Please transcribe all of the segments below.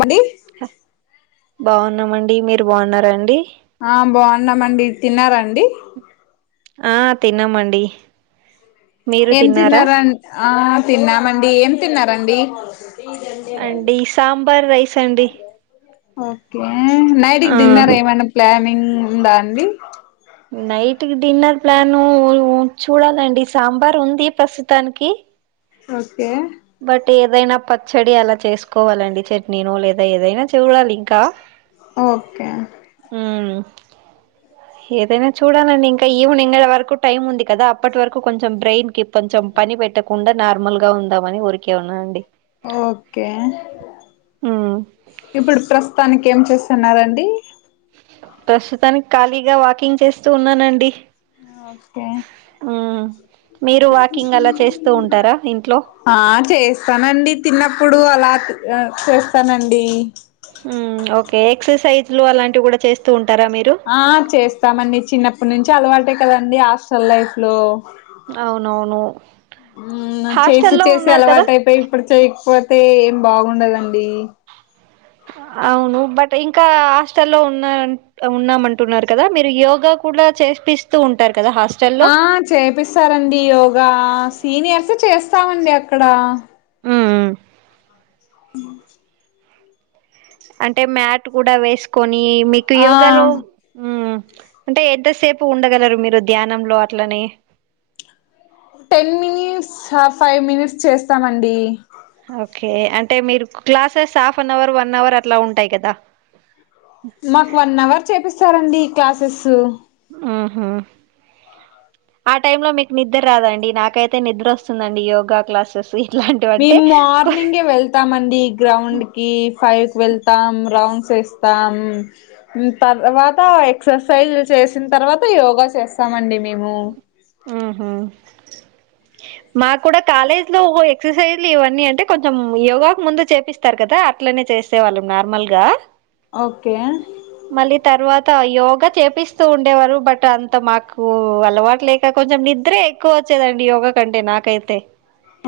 బడ్డీ బావున్నామండి మీరు బావున్నారా అండి ఆ బావున్నామండి తిన్నార అండి ఆ తిన్నామండి మీరు ఏం తిన్నారా తిన్నారం ఆ తిన్నామండి ఏం తిన్నారండి అండి సాంబార్ రైస్ అండి ఓకే నైట్ కి ఆ డిన్నర్ ఏమనా ప్లానింగ్ ఉందా అండి నైట్ కి డిన్నర్ ప్లాను చూడాలండి సాంబార్ ఉంది ప్రస్తుతానికి ఓకే బట్ ఏదైనా పచ్చడి అలా చేసుకోవాలండి చట్నీనో లేదా ఏదైనా చూడాలి ఇంకా ఓకే ఉమ్ ఏదైనా చూడాలండి ఇంకా ఈవినింగ్ వరకు టైం ఉంది కదా అప్పటి వరకు కొంచం బ్రెయిన్ కి కొంచం పని పెట్టకుండ నార్మల్గా ఉం ఓకే మ్మ్ ఇప్పుడు ప్రస్తుతానికి ఏం చేస్తున్నరండి ప్రస్తుతనికి ఖాళీగా వాకింగ్ చేస్తూ ఉన్నానండి ఓకే ఉమ్ మీరు వాకింగ్ అలా చేస్తూ ఉంటరా ఇంట్లో ఆ చేస్తానండి తిన్నప్పుడు అలా చేస్తనండి ఉమ్ ఓకే ఎక్సర్సైజ్లు అలాంటివి గుడా చేస్తూ ఉంటరా మీరు ఆ చేస్తామండి చిన్నప్పడ్నుంచి అలవాటే కదండి హాస్టల్ లైఫ్ లో అవునవును ఉమ్ న చేసి హాస్టల్లో చేసి ఉన్నారు కదా అలవాటు అయిపోయి ఇప్పుడు చేయకపోతే ఏం బాగుండదండి అవును బట్ ఇంకా హాస్టల్లో ఉన్న ఉన్నమంటున్నారు కదా మీరు యోగా కూడా చేపిస్తూ ఉంటారు కదా హాస్ ఆ చేపిస్తారండి యోగా సీనియర్స్ చేస్తామండి అక్కడ మ్మ్ అంటే మ్యాట్ కూడా వేసుకొని మీకు ఆ యోగలో ఉమ్ అంటే ఎంతసేపు ఉండగలరు మీరు ధ్యానంలో అట్లనే టెన్మినిట్స్ హ ఫైవ్ మినిట్స్ చేస్తామండి ఓకే అంటే మీరు classes half an hour one hour అట్లా ఉంటయి కదా మాకు వన్ అవర్ చేపిస్తరండి ఈ క్లాసెస్ ఉహు ఆ టైంలో మీకు నిద్ర రాదండి నాకైతే నిద్ర వస్తుందండి యోగా క్లాస్ కస్విట్లాంటివంటే కో ళ్తామండి గ్రౌండ్ కి ఫైవ్ కి వెళ్తాం రౌండ్స్ వేస్తాం తర్వాత ఎక్సర్సైజ్ చేసిన తర్వాత యోగా చేస్తామండి మేము ఉహు మాకు కూడా కాలేజ్ లో ఎక్సర్సైజ్లు ఇవన్నీ అంటే కొంచెం యోగాకు ముందు చేపిస్ స్తారు కదా అట్లనే చేసే వాళ్ళం నార్మల్గా ఓకే మళ్ళీ తర్వాత యోగా చేపిస్తూ ఉండేవారు బట్ అంత మాకు అలవాట్లే ఇక కొంచెం నిద్రే ఎక్కువ వచ్చేదండి యోగ కంటే నాకైతే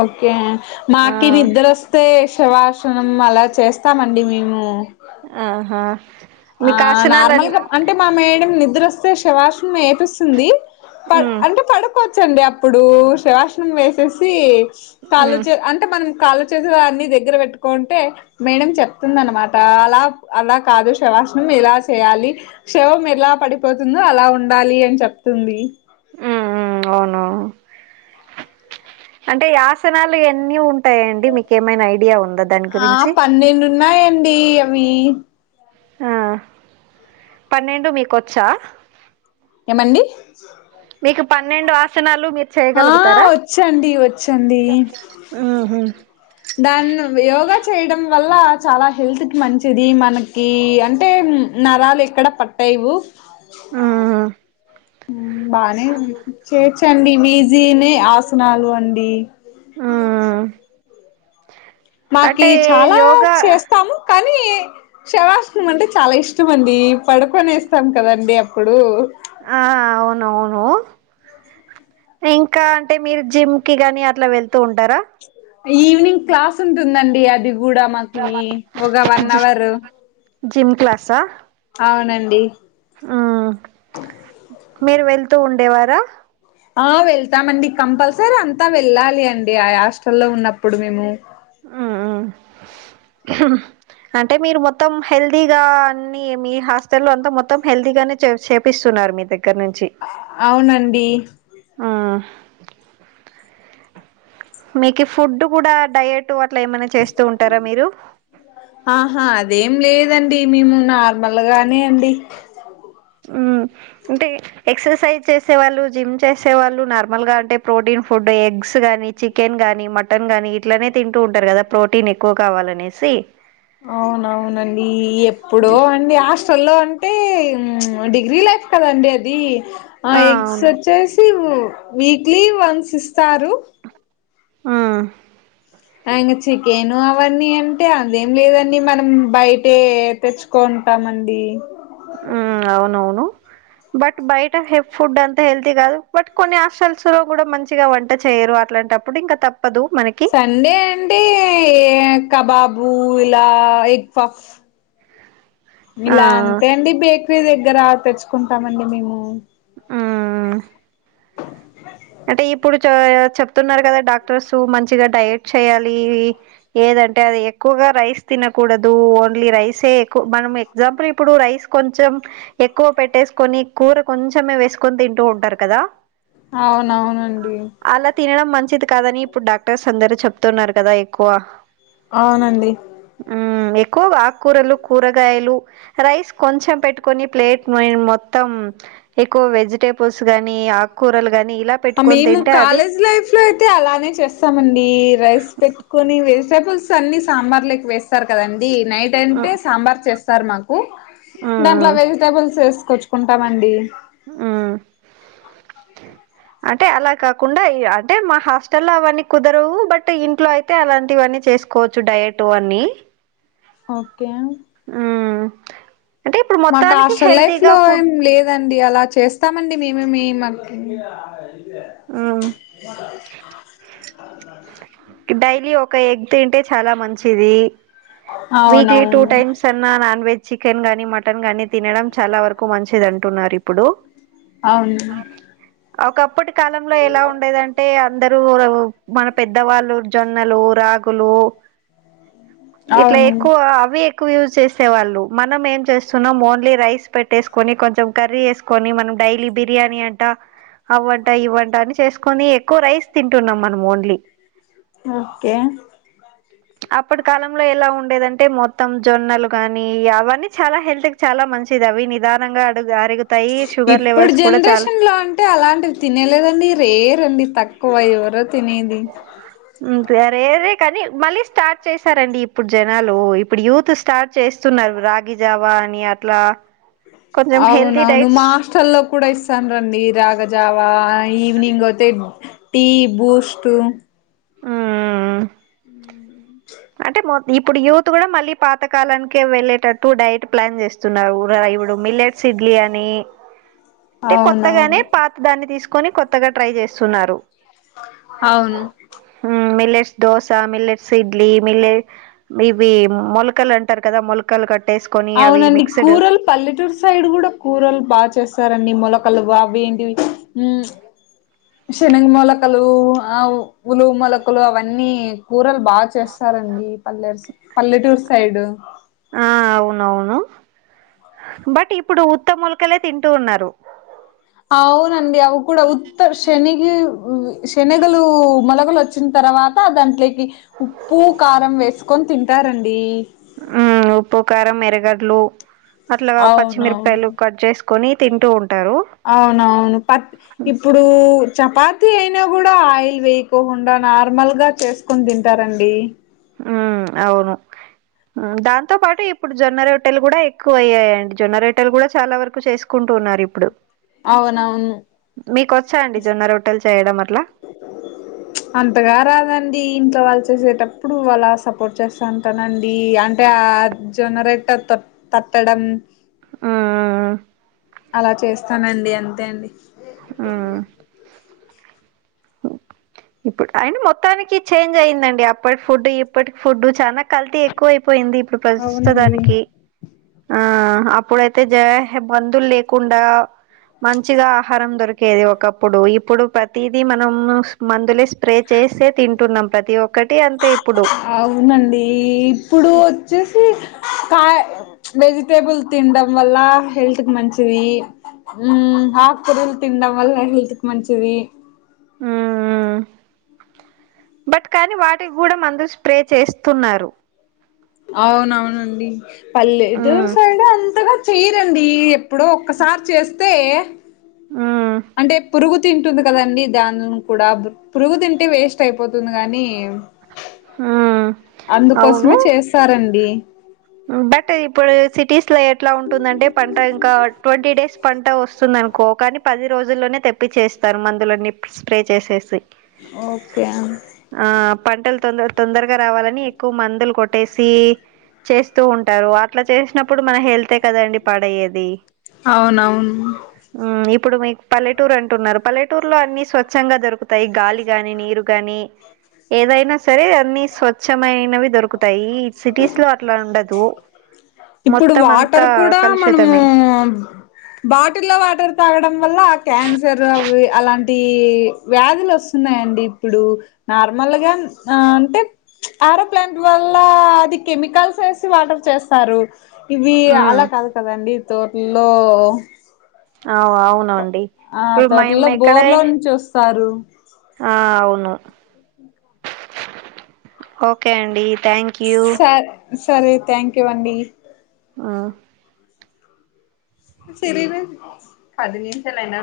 ఓకే ఆ మాకి నిద్ర స్తే శవాసనం అలా చేస్తామండి మేము ఆహా ఆ మీకు ఆసనాలన్ నార్మల్గా ఆన్ అంటే మా మేడ నిద్ర వస్తే శివార్సనం ఏపిస్తుంది పడ్ ఉమ్ అంటే పడుకో చండి అప్పుడు శ్రవాసనం వేసేసి ఉమ్ కాలు ఉమ్ చే అంటే మనం కాళ చేతులన్నీ దగ్గర పెట్టుకుంటే మేడం చెప్తుందనమాట అలా అలా కాదు శవాసనం ఎలా చేయాలి శవం ఎలా పడిపోతుందో అలా ఉండాలి అని చెప్తుంది ఉమ్ ఉమ్ అవునవును అంటే యాసనాలు ఎన్ని ఉం టయండి మీకెమైనా ఐడియా ఉందా దాని ఆ గురించి పన్నెండు ఉన్నాయండి అవి ఆ పన్నెండు మీకొచ్చ ఏమండి మీకు పన్నెండు ఆసనాలు మి ఆ వచ్చండి వచ్చండి ఉహు దాన్ని యోగ చేయడం వల్ల చాల హెల్త్కి మంచిది మనకి అంటే నరాలు ఎక్కడ పట్టే [unintelligible] ఆ ఉం బానే ఉంది చేయొచ్చండి విజీనే ఆసనాలు అండి ఆ మాకి చాల యోగా చేస్తాము కానీ శవాసనం అంటే చాల ఇష్టం అండి పడుకొని ఏస్తాం కదండి పుడు ఆ అవునవును ఇంకా అంటే మీరు జిమ్ కి గాని అట్ల వెళ్తూ ఉంటారా ఈవినింగ్ క్లాస్ ఉంటుందండి అది కూడ మాకి ఒగ వన్ అవర్ జిమ్ క్లాస అవునండి ఆ మీరు వెళ్తూ ఉండేవార ఆ వెళ్తామండి కంపల్సరీ అంత వెళ్ళాలి అండి ఆ యాస్టల్లో ఉన్నప్పుడు మేము ఆ అంటే మీరు మొత్తం హెల్దీగా అన్ని మీ హాస్టల్ లో అంతా మొత్తం హెల్దీగానే చేయు చే ప్పిస్తున్నారు మీ దగ్గర నుంచి అవునండి ఆ మీకు ఫుడ్ కూడ డయట్ అట్ల ఏమైనా చేస్తూ ఉంటారా మీరు ఆహా అదేం లేదండి మేము నార్మల్ గానే అండి ఉ అంటే ఎక్సర్సైజ్ చేసే వాళ్ళు జిమ్ చేసే వాళ్ళు నార్మల్గా అంటే ప్రోటీన్ ఫుడ్ ఎగ్స్ గానీ చి కెన్ గానీ మటన్ గానీ ఇట్లనే తింటు ఉంటరు గద ప్రోటీన్ ఎక్కువ కావాలనేసి అవునవునండి ఎప్పుడో ఈ- అండి ఆష్ [unintelligible] అంటే డిగ్రీ లైఫ్ కదండి అది ఆ ఎగ్స్ వచ్చేస్ [unintelligible] వీక్లీ వన్స్ ఇస్తారు ఆ అయిన చికెను అవన్నీ అంటే అదేం లేదండి మనం బయటే [unintelligible] కొంతమంది ఆ అవునవును బట్ బయట హె ఫుడ్ అంత హెల్తీ కాదు బట్ కొన్ని హాస్టల్స్ లో కూడ మంచిగ వంట చేయరు అట్లాంట ప్పుడు ఇంక తప్పదు మన సండే అంటెకబాబు ఇలా ఎగ్ పఫ్ ఆ ఇలా అంటే అండి బేకరీ దగ్గర తెచ్చుకుంటమండి మేము ఆ అంటే ఇప్పుడు చ చెప్తున్నరు గద డాక్టర్స్ మంచిగ డయట్ చేయాలి ఏదంటే అది ఎక్కువగ రైస్ తినకూడదు ఓన్లీ రైసే ఎక్ మనం ఎగ్జాంపుల్ ఇప్పుడు రై కొంచెం ఎక్కువ పెట్టేసుకొని కూర కొంచమే వేసుకొని తింటు ఉంటరు కద అవునవునండి అల తినడం మంచిది కాదని ఇప్పుడు డాక్టర్స్ అందరు చెప్తున్నారు కద ఎక్కువ అవునండి ఉమ్ ఎక్కువగ ఆక్కురలు కూరగాయలు రైస్ కొంచెం పెట్టుకొని ప్లేట్ మెయ్ మొత్తం ఎక్కువ వెజిటేబుల్స్ గానీ ఆక్కురలు గాని ఇప్ అ మేము కాలేజ్ లైఫ్ లో అయితే అలానే చేస్తామండి, రైస్ పెట్టుకొని వెజిటెబుల్స్ అన్ని సాంబార్లక్ వేస్ తరు కదండి నైట్ మ్మ్ అంటే సాంబార్ చేస్తారు మాకు, దాంట్ల మ్మ్ వెజిటబుల్స్ ఏసుకొచ్ కుంటమండి ఉమ్ [inaudible] అంటే అలా కాకుండ ఇ అంటే మా హాస్టల్ల అవన్నీ కుదరవు బట్ ఇంట్లో అయిత్ తే అలాంటివన్నీ చేసుకోవచ్చు డయట్ అన్నీ ఓకే ఊమ్ మాకాస్టల్ లైఫ్ లో ఫుడ్ ఏం లేద్ లేదండి అలా చేస్తామండి మేమే మీ మాక్ ఆ డైలి ఒక ఎగ్ తింటే చాల మంచిది వీక్లీ టూ అవునవును టైమ్స్ అన్ న్న నాన్ వెజ్ చికెన్ గానీ మటన్ గానీ తినడం చాల వరకు మంచిది అంటున్నారిపుడు అవునా ఒకప్పటి కాలంలో ఎలా ఉండేదంట్ టే అందరూ మన పెద్దవాళ్ళు జొన్నలు, రాగులు ఇట్ల అవును ఎక్కువగా అవే క్కువ యూస్ చేసే వాళ్ళు మనం ఎం చేస్తున్నం ఓన్లీ రైస్ పెటేసుకొని కొంచెం కర్రీ ఏస్ కొని మనం డైలీ బిర్యానీ అంట అవ్వన్ ట ఇవ్వంట అని చేసుకొని ఎక్కువ రైస్ తింటున్నాం మనం ఓన్లీ ఓకే [inaudible] అప్పటి కాలంలో ఎలా ఉండేదంటే మొత్తం జొన్నలు గాని అవన్నీ చాల హెల్త్ క్ చాల మంచిది అవి నిదానంగ అడుగు అరుగ్ ఇప్పడు జెనరేషన్ లో అన్ టే అలాంటివి తినేలేదండి రేరండి తక్కువ ఎవరో తినేది ఉమ్ రేరే కనీ మళ్ళీ స్టార్ట్ చేశారండి ఇప్పుడు జనాలు ఇప్పుడు యూత్ స్ స్టార్ట్ చేస్తున్నారు రాగి జావా అని అట్లా కొంచెం హెల్తీ అవునవును మా డైట్స్ హాస్టల్లో కూడ ఇస్ స్తాంరండి రాగజావా ఈవినింగ్ ఒతే టీ బూస్ట్ ఆ ఆ ఆ ఉమ్ అంటే మొ ఇప్పుడు యూత్ కూడ మళ్ళీ పాతకాలానికి వెళ్ళేటట్టు డైట్ ప్లాన్ జెస్ స్తున్నారు ర మిల్లెట్స్ ఇడ్లీ అని టే కొత్తగానె అవునవును పాత్ దాన్ని తీసుకొని కొత్తగా ట్రై జేస్తున్నారు అవును ఊ మిలెట్స్ దోసా మిలెట్స్ సిద్ ప్లీ మిల్లే ఇవి మొలకలు అంటారు కద మొల కలు కట్టేసుకొని అవి అవునండి మిక్స్డ్ కూరలు పల్లెటూరు సైడు కూడా కూరలు బాగా చేస్తారండి మొలకలు బా అవి ఏంటివి ఊమ్ శనగ మొలకలు ఆవ్ ఉలు మొలకలు అవన్నీ కూరలు బాగా చేస్తారండి పల్లెర్స్ పల్లెటూర్ సైడు ఆ అవునవును బట్ ఇప్పుడు ఉత్త మొలకలే తింటూ ఉన్నారు అవునండి అవు కూడా ఉత్తర్ష శనిగి శనగలు మొలగలు వచ్చిన తర్వాత దాంట్లేకి ఉప్పు కారం వేసుకొని తింటారండి ఊ ఉప్పు కారం ఎరగడ్లు అట్లాగా అవునవును పచ్చిమిరపకాయలు కట్ చేసు కొని తింటూ ఉంటారు అవునవును పత్ ఇప్పుడు చపాతి అయినా గూడా ఆయిల్ వేయకోకుండా నార్మల్ గా చేసి కొని తింటారండి ఉమ్ అవును దాంతో పాటు ఇప్పుడు జొన్న రోట్టలు గూడా ఎక్కువ అయ్యాయండి జొన్న రొట్టలు గూడా చాలా వరకు చేసు కుంటున్నారు ఇప్పుడు అవునవును మీకు వచ్చా అండి జొన్న రొట్టలు చేయడం అట్ల అంతగా రాదండి ఇంట్లో వాళ్ళు చేసేటప్పుడు వాళ్ళ సపోర్ట్ చేస్తాను తనండి అంటే ఆ జొన్నరొట్టె త తట్టడం ఆ ఆ ఆ అలా చేస్తానండి అంతే అండి ఊ ఇప్పుడ్ అయిన మొత్తానికి చేంజ్ అయిందండి అప్పటి ఫుడ్ ఇప్పటికి ఫుడ్ చాన కల్తీ ఎక్కువ అయిపోయింది ఇప్పుడు ప్రస్తుస్త అవునండి దానికి ఆ అప్పుడైతే జరహ్ మందులు లేకుండా మంచిగా ఆహారం దొరికేది ఒకప్పుడు ఇప్పుడు ప్రతీదీ మనం మందులే స్ప్రే చేసే తింటున్నాం ప్రతి ఒక్కటి అంతే ఇప్పుడు అవునండి ఇప్పుడు వచ్చేసి కాయ వెజిటేబుల్ తినడం వల్ల హెల్త్ కి మంచిది ఉమ్ ఆకుకూరలు తిండం వల్ల హెల్త్ కి మంచిది ఊమ్ ఊమ్ ఊ బట్ కానీ వాటికి కూడా మందులు స్ప్రే చేస్తున్నారు అవునవునండి పల్లెటూరు మ్మ్ సైడు అంతగా చేయరండి ఎప్ ప్పుడో ఒక్కసారి చేస్తే మ్మ్ అంటే పురుగు తింటుంది కదండి దాని కూడా పురుగు తింటే వేస్ట్ అయిపోతుంది కాని మ్మ్ అందుకోసమే అవును చేస్తారండి బట్ ఇప్పుడు సిటీస్ లో ఎట్లా ఉంటుందంటే పంట ఇంకా ట్వంటీ డేస్ పంట వస్తుంది అనుకో కానీ పది రోజుల్లోనే తెప్పి చేస్తారు మందులన్నీ స్ప్రే చేసేసి ఓకే అం ఆ పంటలు తొందర తొందరగా రావాలని ఎక్కువ మందులు కొట్టేసి చేస్తూ ఉంటారు అట్లా చేసినప్పుడు మన హెల్తే కదండి పాడయ్యేది అవునవును ఉమ్ ఇప్పుడు మీక్ పల్లెటూరు అంటున్నారు పల్లెటూరు లో అన్ని స్వచ్ఛంగా దొరుకుతాయి గాలి గాని నీరు గానీ ఏదైనా సరే అన్ని స్వచ్ఛమైనవి దొరుకుతాయి ఈ సిటీస్ లో అట్లా ఉండదు ఇప్పుడు మొత్తం వాటర్ అంతా కూడా మనము కలుషితమే బాటిల్లో వాటర్ తాగడం వల్ల క్యాన్సర్ అవి అలాంటి వ్యాధులు వస్తున్నాయండి ఇప్పుడు నార్మల్గా ఆ అంటే ఆరో ప్లాంట్ వల్ల అది కెమికల్స్ వేసి వాటర్ చేస్తారు ఇవి ఉమ్ అలా కాదు కదండి తోటల్లో ఆవు ఆవునమండి [unintelligible] ఎక్కడే చూస్తారు ఆ అవును ఓకే అండి థ్యాంక్ యూ సర్ సరే థ్యాంక్ యూ అండి ఊ సిరివె పది నిమిషాలైన